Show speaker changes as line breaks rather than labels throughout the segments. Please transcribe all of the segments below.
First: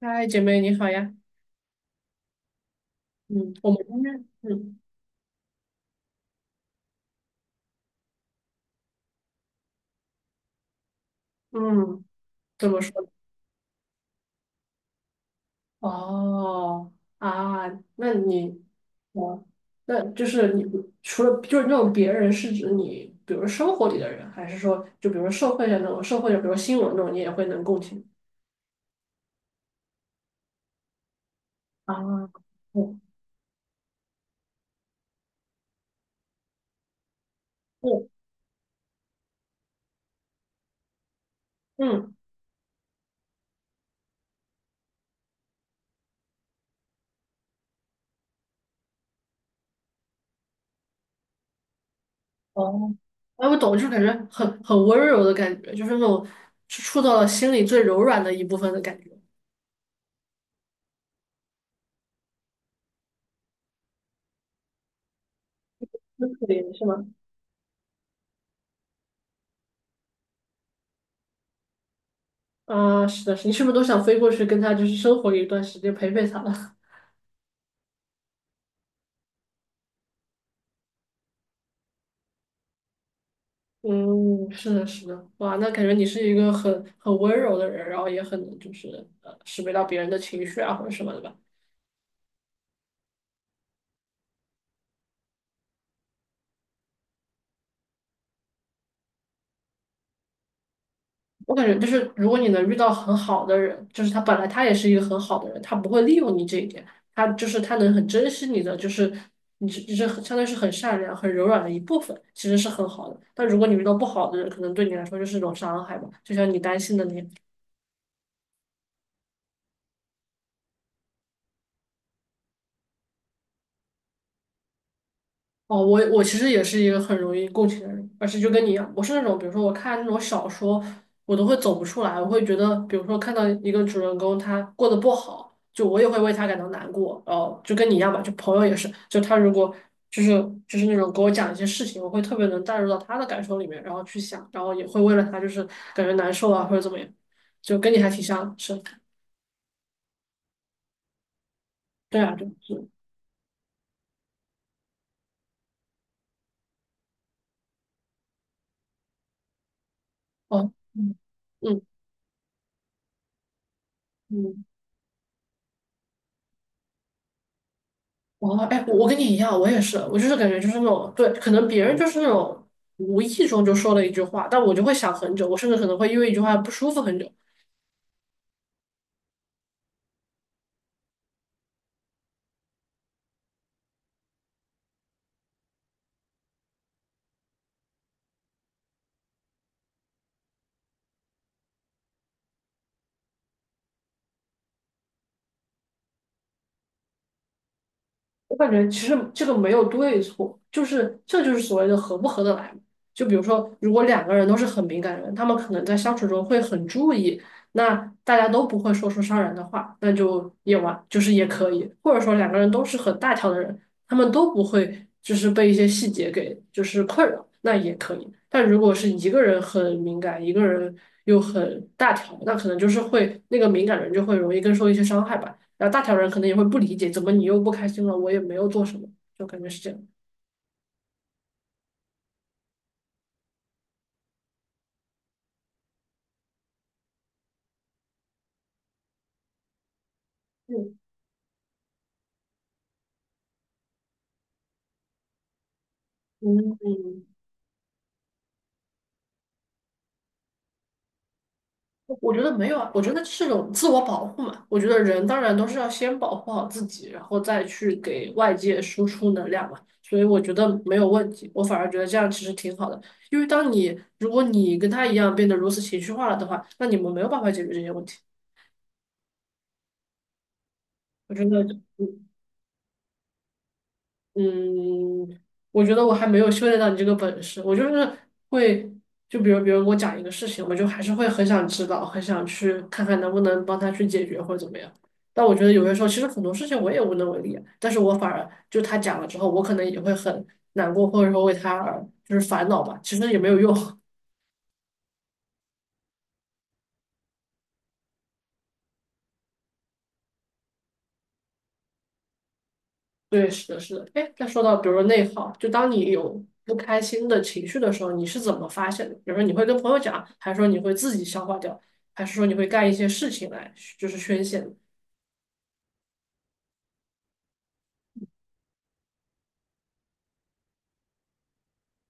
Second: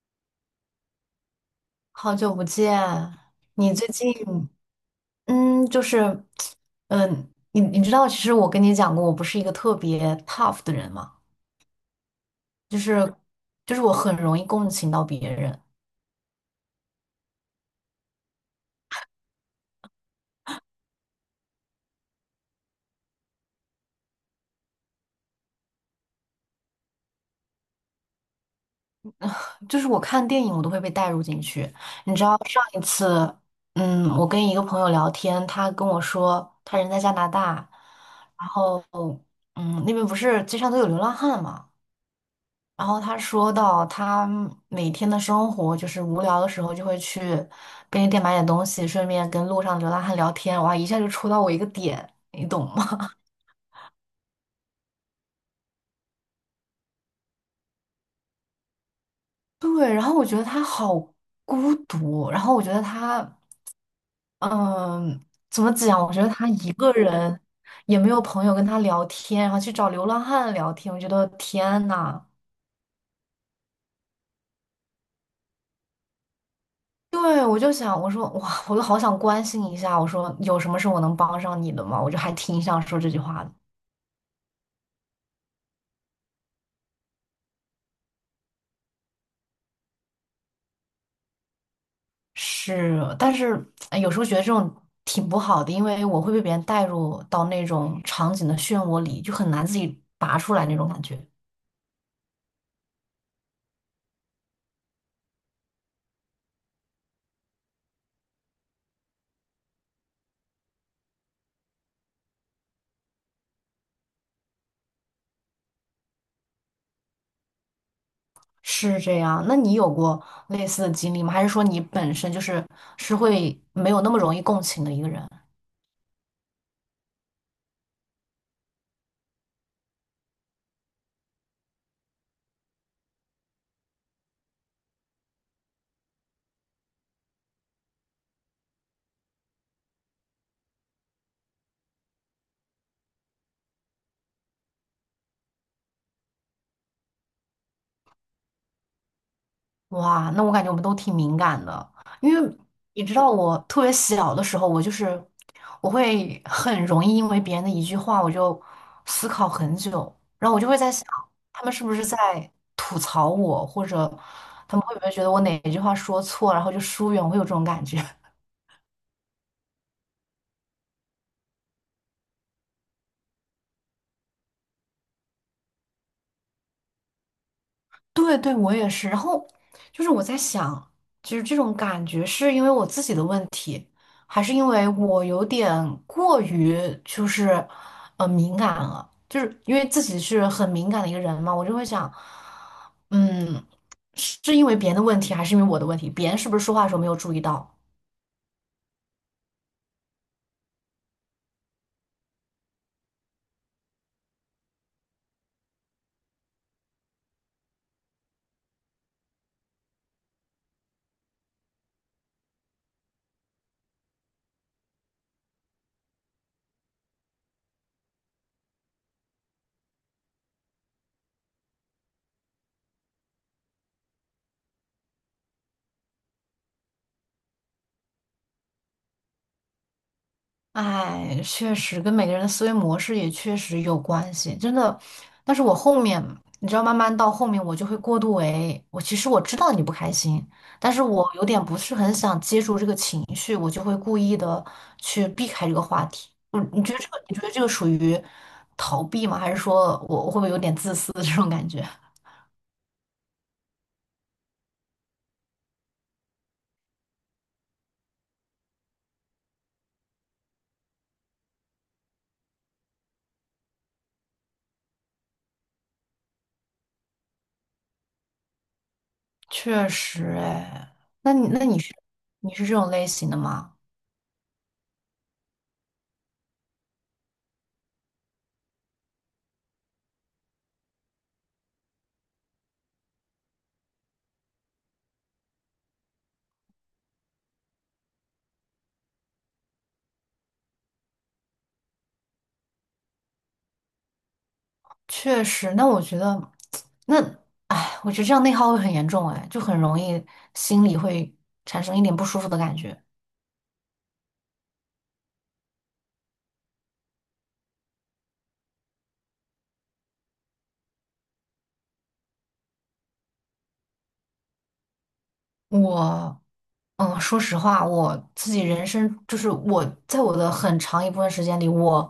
嗨，姐妹你好呀。
好久不见，
嗯，我
你
们
最
今
近
天，嗯
嗯，就是你知道，其实我跟你讲过，我不是一个特别 tough 的人嘛，
嗯，怎
就
么说？
是我很容易共情到别人，
哦啊，那你，哦，那就是你除了就是那种别人是指你，比如生活里的人，还是说就比如社会上那种社会的，比如新闻那种，你也会能共情
就是我看电影我都会被带入进去。
啊？
上一
嗯
次，我跟一个朋友聊天，他跟我说他人在加拿大，
嗯
嗯，那边不是街上都有流浪汉嘛。
嗯，
然后他说到，他每天的生活就是无聊的时候就会去便利店买点东西，顺便跟路上流浪汉聊天。哇，一下就戳到我一个点，你懂吗？
哦，哎，我懂，就是感觉很温柔的感觉，就是那种触到了心里最柔软的一部分的感觉，
对，然后我觉得他好孤独，然后我觉得他，嗯，怎么讲？我觉
那
得
可
他
怜
一
是
个
吗？
人也没有朋友跟他聊天，然后去找流浪汉聊天，我觉得天呐。
啊，是的，是的你是不是都想飞过去跟他就是生活一段时间，陪陪他了？
对，我就想，我说哇，我就好想关心一下，我说有什么是我能帮上你的吗？我就还挺想说这句话的。
嗯，是的，是的，哇，那感觉你是一个很温柔的人，然后也很能就是识别到别人的情绪啊或者什么的吧。
是，但是哎有时候觉得这种挺不好的，因为我会被别人带入到那种场景的漩涡里，就很难自己拔出来那种感觉。
我感觉就是如果你能遇到很好的人，就是他本来他也是一个很好的人，他不会利用你这一点，他就是他能很珍惜你的，就是你是很相当于是很善良、很柔软的一部分，其实是很好的。但如果你遇到不好的人，可能对你来说就是一种伤害吧，就像你担心的那样。
是这样，那你有过类似的经历吗？还是说你本身就是是会没有那么容易共情的一个人？
哦，我其实也是一个很容易共情的人，而且就跟你一样，我是那种，比如说我看那种小说，我都会走不出来，我会觉得，比如说看到一个主人公他过得不好，就我也会为他感到难过，然后就跟你一样吧，就朋友也是，就他如果就是就是那种给我讲一些事情，我会特别能带入到他的感受里面，然后去想，然后也会为了他就是感觉难受啊或者怎么样，就跟你还挺像的是，
哇，那我感觉我们都挺敏感的，
对
因
啊，对，
为
是，
你知道，我特别小的时候，我就是我会很容易因为别人的一句话，我就思考很久，然后我就
哦，
会在想，
嗯
他们是
嗯
不是在吐槽我，或者
嗯。
他们会不会觉得我哪一句话说错，然后就疏远，我会有这种感觉。
哦，哎，我跟你一样，我也是，我就是感觉就是那种，对，可能别人就是那种无意中就说了一句话，但我就会想很久，我甚至可能会因为一句话不舒服很久。
对对，我也是。然后就是我在想，其实这种感觉是因为我自己的问题，还是因为我有点过于就是敏感了？就是因为自己是很敏感的一个人嘛，我就会想，嗯，是因为别人的问题，还是因为我的问题？别人是不是说话的时候没有注意到？
我感觉其实这个没有对错，就是这就是所谓的合不合得来嘛。就比如说，如果两个人都是很敏感的人，他们可能在相处中会很注意，那大家都不会说出伤人的话，那就也完，就是也可以。或者说两个人都是很大条的人，他们都不会就是被一些细节给就是困扰，那也可以。但如果是一个人很敏感，一个人又很大条，那可能就是会那个敏感人就会容易更受一些伤害吧。然后大条人可能也会不理解，怎么你又不开心了？我也没有做什么，就感觉是这样。
哎，确实跟每个人的思维模式也确实有关系，真的。但是我后面，你知道，慢慢到后面我就会过度为，我其实知道你不开心，但
嗯
是我有点不是很想接住这个情绪，我就会故意的去避开这个话题。
嗯，嗯，
你觉得这个属于逃避吗？还是说我会不会有点自私的这种感觉？
我觉得没有啊，我觉得是种自我保护嘛。我觉得人当然都是要先保护好自己，然后再去给外界输出能量嘛。所以我觉得没有问题，我反而觉得这样其实挺好的。因为当你如果你跟他一样变得如此情绪化了的话，那你们没有办法解决这些问题。
确实，哎，
我觉得，
那你是
嗯
你是这种类型的吗？
嗯，我觉得我还没有修炼到你这个本事，我就是会，就比如别人给我讲一个事情，我就还是会很想知道，很想去看看能不能帮他去解决或者怎么样。但我觉得有些时候，其实很多事情我也无能为力啊但是我反而就他讲了之后，我可能也会很难过，或者说为他而就是烦恼吧，其实也没有用。
确实，那我觉得，那，哎，我觉得这样内耗会很严重，哎，就很容易心里会产生一点不舒服的感觉。
对，是的，是的。哎，再说到比如说内耗，就当你有不开心的情绪的时候，你是怎么发现的？比如说你会跟朋友讲，还是说你会自己消化掉，还是说你会干一些事情来就是宣泄呢。
我，嗯，说实话，我自己人生就是我在我的很长一部分时间里，我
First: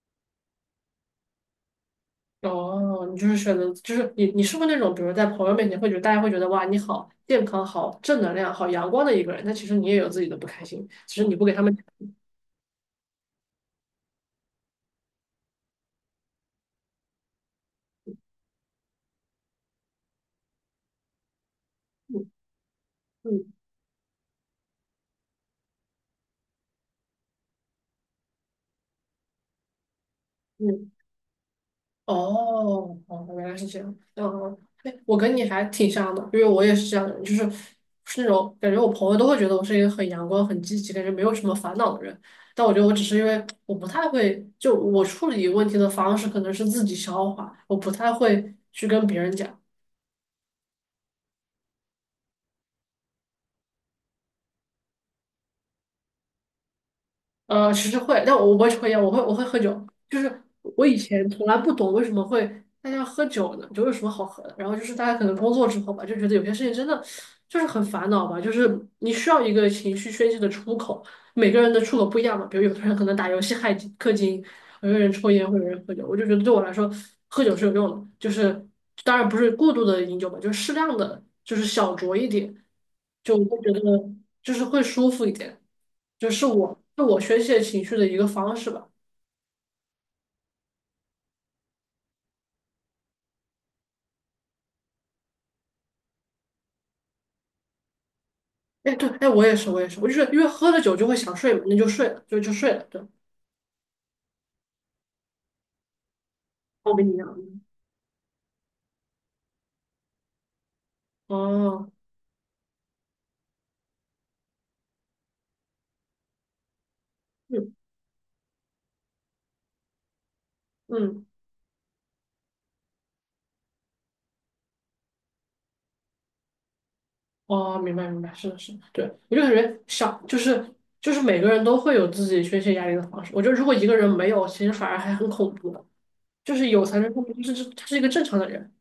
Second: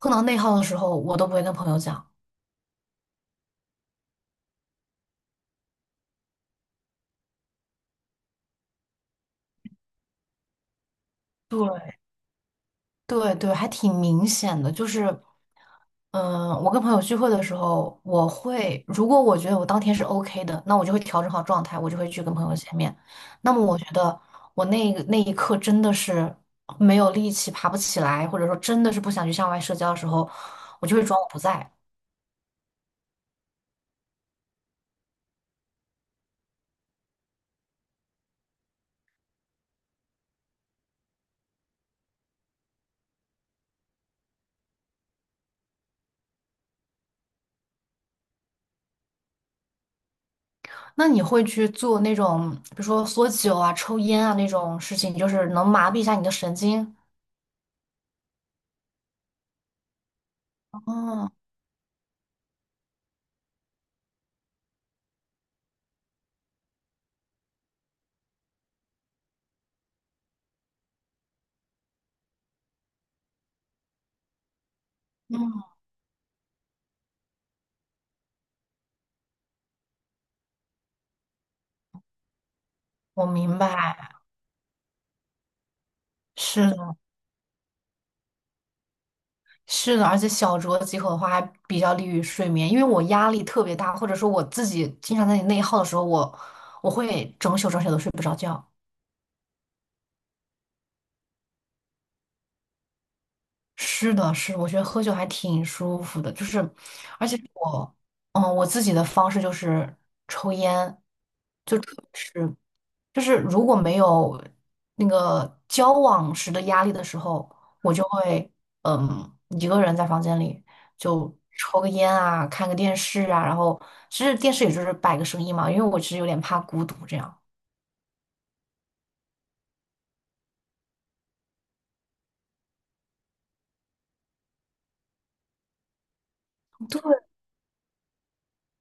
碰到内耗的时候，我都不会跟朋友讲。
哦，你就是选择，就是你是不是那种，比如在朋友面前会觉得大家会觉得哇你好健康、好正能量、好阳光的一个人，但其实你也有自己的不开心，其实你不给他们。
对对对，还挺明显的，就是。嗯，我跟朋友聚会的时候，我会如果我觉得我当天是 OK 的，那我就会调整好状态，我就会去
嗯
跟朋友见面。那
嗯
么我觉得我那一刻真的是没有力气，爬不起来，或者说真的是不想去向外社交的时候，我
嗯。
就会装我不在。
哦，哦，原来是这样。嗯，对，我跟你还挺像的，因为我也是这样的人就是是那种感觉，我朋友都会觉得我是一个很阳光、很积极，感觉没有什么烦恼的人。但我觉得我只是因为我不太会，就我处理问题的方式可能是自己消化，我不太会去跟别人讲。
那你会去做那种，比如说缩酒啊、抽烟啊那种事情，就是能麻痹一下你的神经？
其实会，但我不会抽烟，我会喝酒。就是我以前
哦，
从来不懂为什么会大家喝酒呢，酒有什么好喝的。然后就是大家可能工作之后吧，就觉得有些事情真的就是很烦恼吧，就是你需要一个情绪宣泄的出口。每个人的出口不一样嘛，比如有的人可能打游戏氪金，有的人抽烟，或者有人喝酒。我就觉得对我来说，喝酒是有用的，就是当然不是过度的饮酒吧，就是适量的，就是小酌一点，
我
就我
明
会觉得
白，
就是会舒服一点。就是我
是
是我宣泄情绪的一个方式吧。
是的，而且小酌几口的话，还比较利于睡眠。因为我压力特别大，或者说我自己经常在内耗的时候，我会整宿整宿都睡不着觉。
哎，对，哎，我也是，我也是，我就是因为喝了酒就会想睡嘛，那就睡了，就睡了。对，
是的，是的我觉得喝酒还挺舒服的，就是，
我跟你一
而且
样。
我，嗯，我自己的方式就是抽烟，就
哦，
抽就是如果没有那个交往时的压力的时候，
嗯
我就会嗯一个人在房间里
嗯，
就抽个烟啊，看个电视啊，然后其实电视也就是摆个声音嘛，因为我其实有点怕孤独这样。
哦，明白明白，是的是的，对，我就感觉想，就是就是每个人都会有自己宣泄压力的方式。我觉得如果一个人没有，其实反而还很恐怖的，就是有才能说
对，
明就是他是一个正常的人。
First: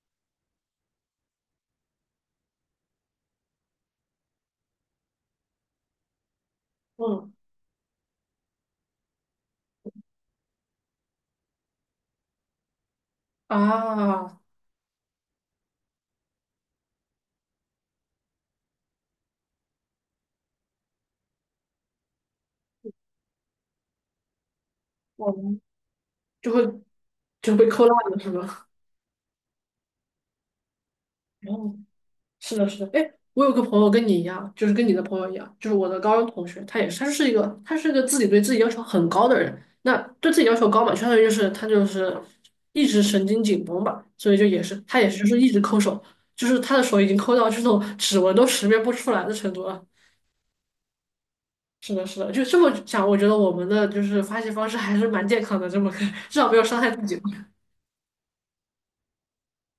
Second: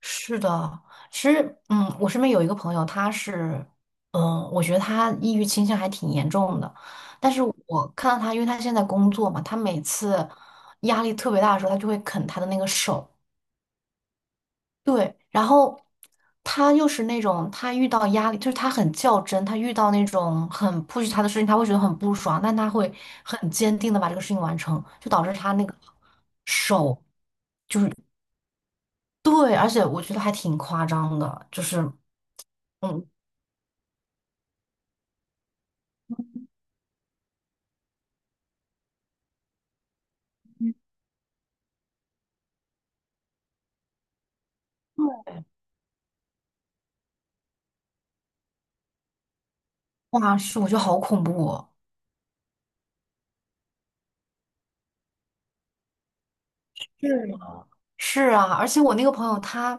是的，其实嗯，我身边有一个朋友，他是嗯，我觉得他抑郁倾向还挺严重的，但
嗯
是我看到他，因为他现在工作嘛，他每次压力特别大的时候，他就会啃他的那个手。
啊，
对，然后他又是那种，他遇到压力，就是他很较真，他遇到那种很 push 他的事情，他会觉得很不爽，但他会很坚定的把这个事情完成，就导
我
致他
们
那个
就会
手，
就被扣烂了，是吧？
对，而且我觉得还挺夸张的，就
哦，
是，
是的，是的，
嗯，
哎，我有个朋友跟你一样，就是跟你的朋友一样，就是我的高中同学，他也是，他是一个自己对自己要求很高的人，那对自己要求高嘛，相当于就是他就是一直神经紧绷吧，所以就也是他也是就是一直抠手，就是他的手已经抠到这种指纹都识别不出来的程度了。
哇，是，我觉得好恐怖哦。
是的，是的，就这么想，我觉得我们的就是发泄方式还是蛮健康的，这么看，至少没有伤害自己。
是啊，而且我那个朋友他，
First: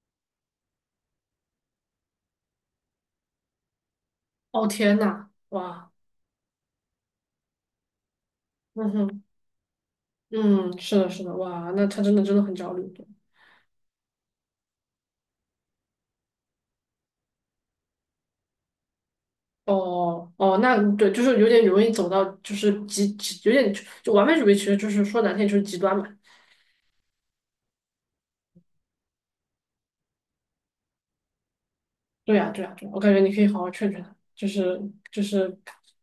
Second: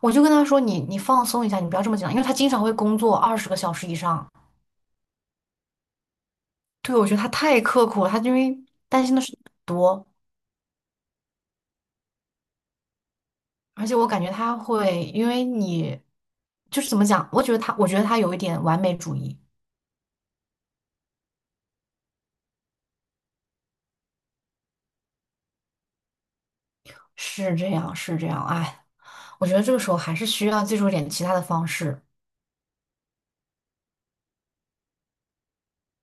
我就跟他说你放松一下，你不要这么紧张，因为他经常会工作20个小时以上。
哦，天呐，哇，
对，我觉得他太刻苦了，他因为
嗯
担心的
哼，
事情很多。
嗯，是的，是的，哇，那他真的真的很焦虑。
而且我感觉他会，因为你就是怎么讲，我觉得他有一点完美主义，
哦哦，那对，就是有点容易走到，就是极，有点就完美主义，其实就是说难听就是极端嘛。
是这样，是这样，哎，我觉得这个时候还是需要借助一点其他的方式。
对呀，对呀，对呀，我感觉你可以好好劝劝他，就是就是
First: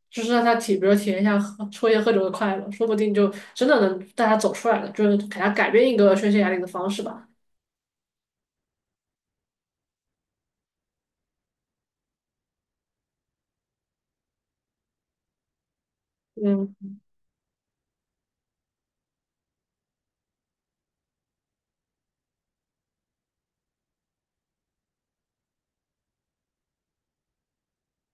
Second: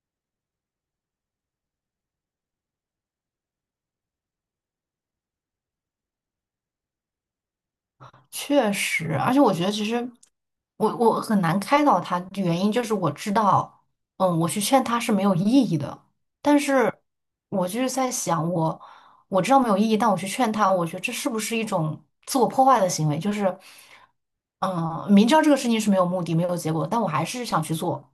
就是让他体，比如体验一下喝抽烟喝酒的快乐，说不定就真的能带他走出来了，就是给他改变一个宣泄压力的方式吧。
确实，而且我觉得其实我很难开导他，原因就是我知道，嗯，我去劝他是没有意义的，但是
嗯，
我就是在想，我知道没有意义，但我去劝他，我觉得这是不是一种自我破坏的行为？就是，嗯，明知道这个事情是没有目的、没有结果，但我还是想去做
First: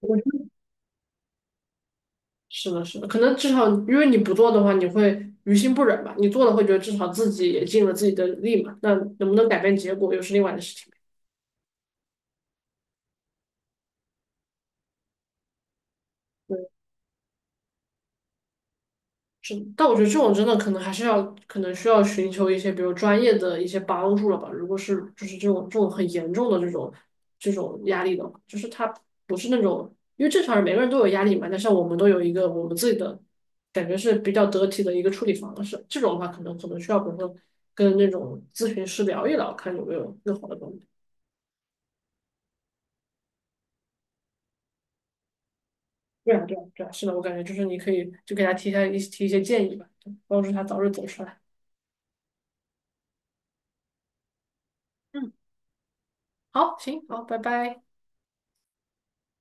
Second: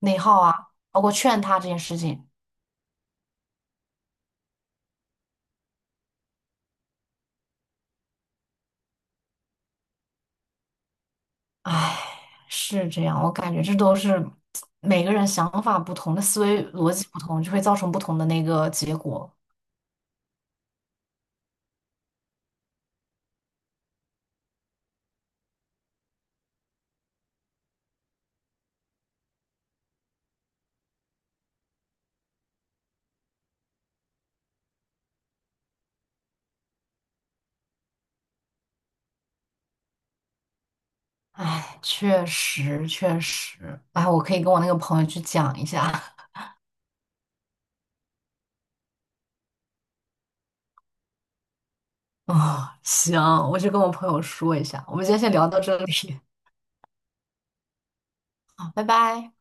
我
内
觉
耗
得
啊，包括劝他这件事情。
是的，是的，可能至少因为你不做的话，你会于心不忍吧；你做了，会觉得至少自己也尽了自己的力嘛。那能不能改变结果，又是另外的事情。
唉，是这样，我感觉这都是每个人想法不同，的思维
嗯，
逻辑不同，就会造成不同的那个结果。
是，但我觉得这种真的可能还是要，可能需要寻求一些，比如专业的一些帮助了吧。如果是就是这种很严重的这种压力的话，就是他不是那种，因为正常人每个人都有压力嘛，但是我们都有一个我们自己的感觉是比较得体的一个处理方式。这种的话，可能需要，比如说跟那种咨询师聊一聊，看有没有更好的帮助。
唉，确实确实，哎，我可以跟我那个朋友去讲一下。
对啊，对啊，对啊，是的，我感觉就是你可以就给他提一些建议吧，帮助他早日走出来。
啊、行，我去跟我朋友说一下。我们今天先
嗯，
聊到这里，
好，行，好，拜拜。
好拜拜。